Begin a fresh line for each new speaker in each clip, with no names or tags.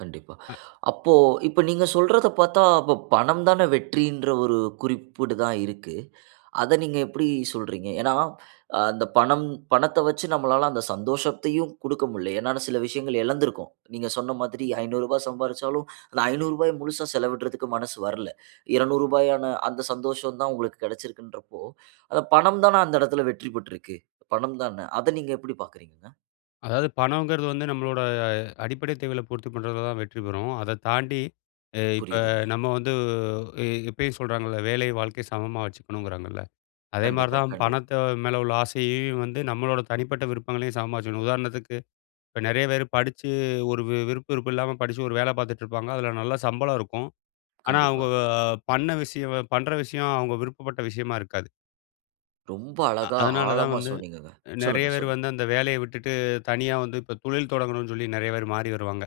கண்டிப்பா.
அ.
அப்போ இப்ப நீங்க சொல்றத பாத்தா அப்போ பணம் தான வெற்றின்ற ஒரு குறிப்பிடு தான் இருக்கு. அத நீங்க எப்படி சொல்றீங்க? ஏன்னா அந்தப் பணம் பணத்த வச்சு நம்மளால அந்த சந்தோஷத்தையும் குடுக்க முடில. ஏன்னால சில விஷயங்கள் எழந்துருக்கோம். நீங்கச் சொன்ன மாதிரி ரூ. 500 சம்பாரிச்சாலும், அந்த ரூ. 500 முழுசா செலவிடுறதுக்கு மனசு வரல. ரூ. 200 அந்தச் சந்தோஷம் தான் உங்களுக்குக் கிடச்சிருக்குன்றப்போ, அது பணம் தான அந்த எடத்துல வெற்றி பெற்றிருக்கு. பணம் தான? அத நீங்க எப்படி பார்க்குறீங்கங்க?
அதாவது பணம்ங்கறது வந்து நம்மளோட அ அடிப்படை தேவைகள பூர்த்தி பண்றது தான் வெற்றி பெறும். அதத் தாண்டி எ இப்ப
புரியுதுங்க.
நம்ம வந்து உ எ எப்பயும் சொல்றாங்கல. வேலையும், வாழ்க்கையும் சமமா வச்சுக்கனும்ங்கிறாங்கல. அதே மாரி
கண்டிப்பா,
தான்
கண்டிப்
பணத்த மேல உள்ள ஆசையையும் வந்து நம்மளோட தனிப்பட்ட விருப்பங்களையும், சமமா வெச்சிக்கணும். உதாரணத்துக்கு, இப்ப நிறைய பேரு படிச்சு ஒரு விருப்பு இருப்பு இல்லாம படிச்சு ஒரு வேல பாத்துட்டு இருப்பாங்க. அதுல நல்ல சம்பளம் இருக்கும். ஆனா
கண்டிப்பா.
அவங்க பண்ண விஷயம் பண்ற விஷயம் அவங்க விருப்பப்பட்ட விஷயமா இருக்காது.
ரொம்ப
அ
அழகா
அதனால தான்
ஆழமா
வந்து,
சொன்னீங்கங்க.
நிறைய
சொல்லுங்க,
பேர்
சொல்லுங்
வந்து அந்த வேலைய விட்டுட்டு தனியா வந்து, இப்ப தொழில் தொடங்கணும்னு சொல்லி நிறைய பேரு மாறி வருவாங்க.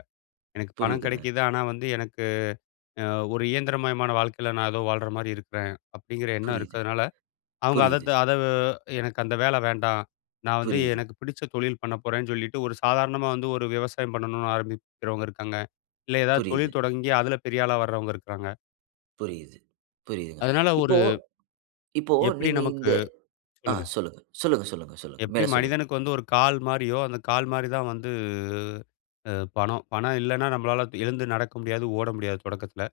எனக்குப் பணம்
புரியுதுங்க.
கிடைக்குது, ஆனா வந்து எனக்கு அ ஒரு இயந்திரமயமான வாழ்க்கைல நான் ஏதோ வாழுற மாரி இருக்குறேன் அப்படிங்கிற எண்ணம்
புரியுது.
இருக்குறனால, அவங்க அத
புரியுது.
த் அத எனக்கு அந்த வேலை வேண்டாம். நான் வந்து
புரியுது.
எனக்குப் பிடிச்ச தொழில் பண்ணப்போறேன்னு சொல்லிட்டு, ஒரு சாதாரணமா வந்து ஒரு விவசாயம் பண்ணணும்னு ஆரம்பிக்குறவங்க இருக்காங்க. இல்ல ஏதாது
புரியுது.
தொழில் தொடங்கி அதுல பெரியாளா வர்றவங்க இருக்குறாங்க.
புரியுது. புரியுதுங்க.
அதனால ஒரு,
இப்போ இப்போ
எப்படி
நீங்க
நமக்கு
இந்த ஆ
சொல்லுங்க.
சொல்லுங்க. சொல்லுங்க சொல்லுங்க சொல்லுங்க.
எப்படி
மேல சொல்லுங்க.
மனிதனுக்கு வந்து ஒரு கால் மாரியோ. அந்தக் கால் மாரி தான் வந்து அ பணம். பணம் இல்லன்னா நம்மளால எழுந்து நடக்க முடியாது, ஓட முடியாது தொடக்கத்துல.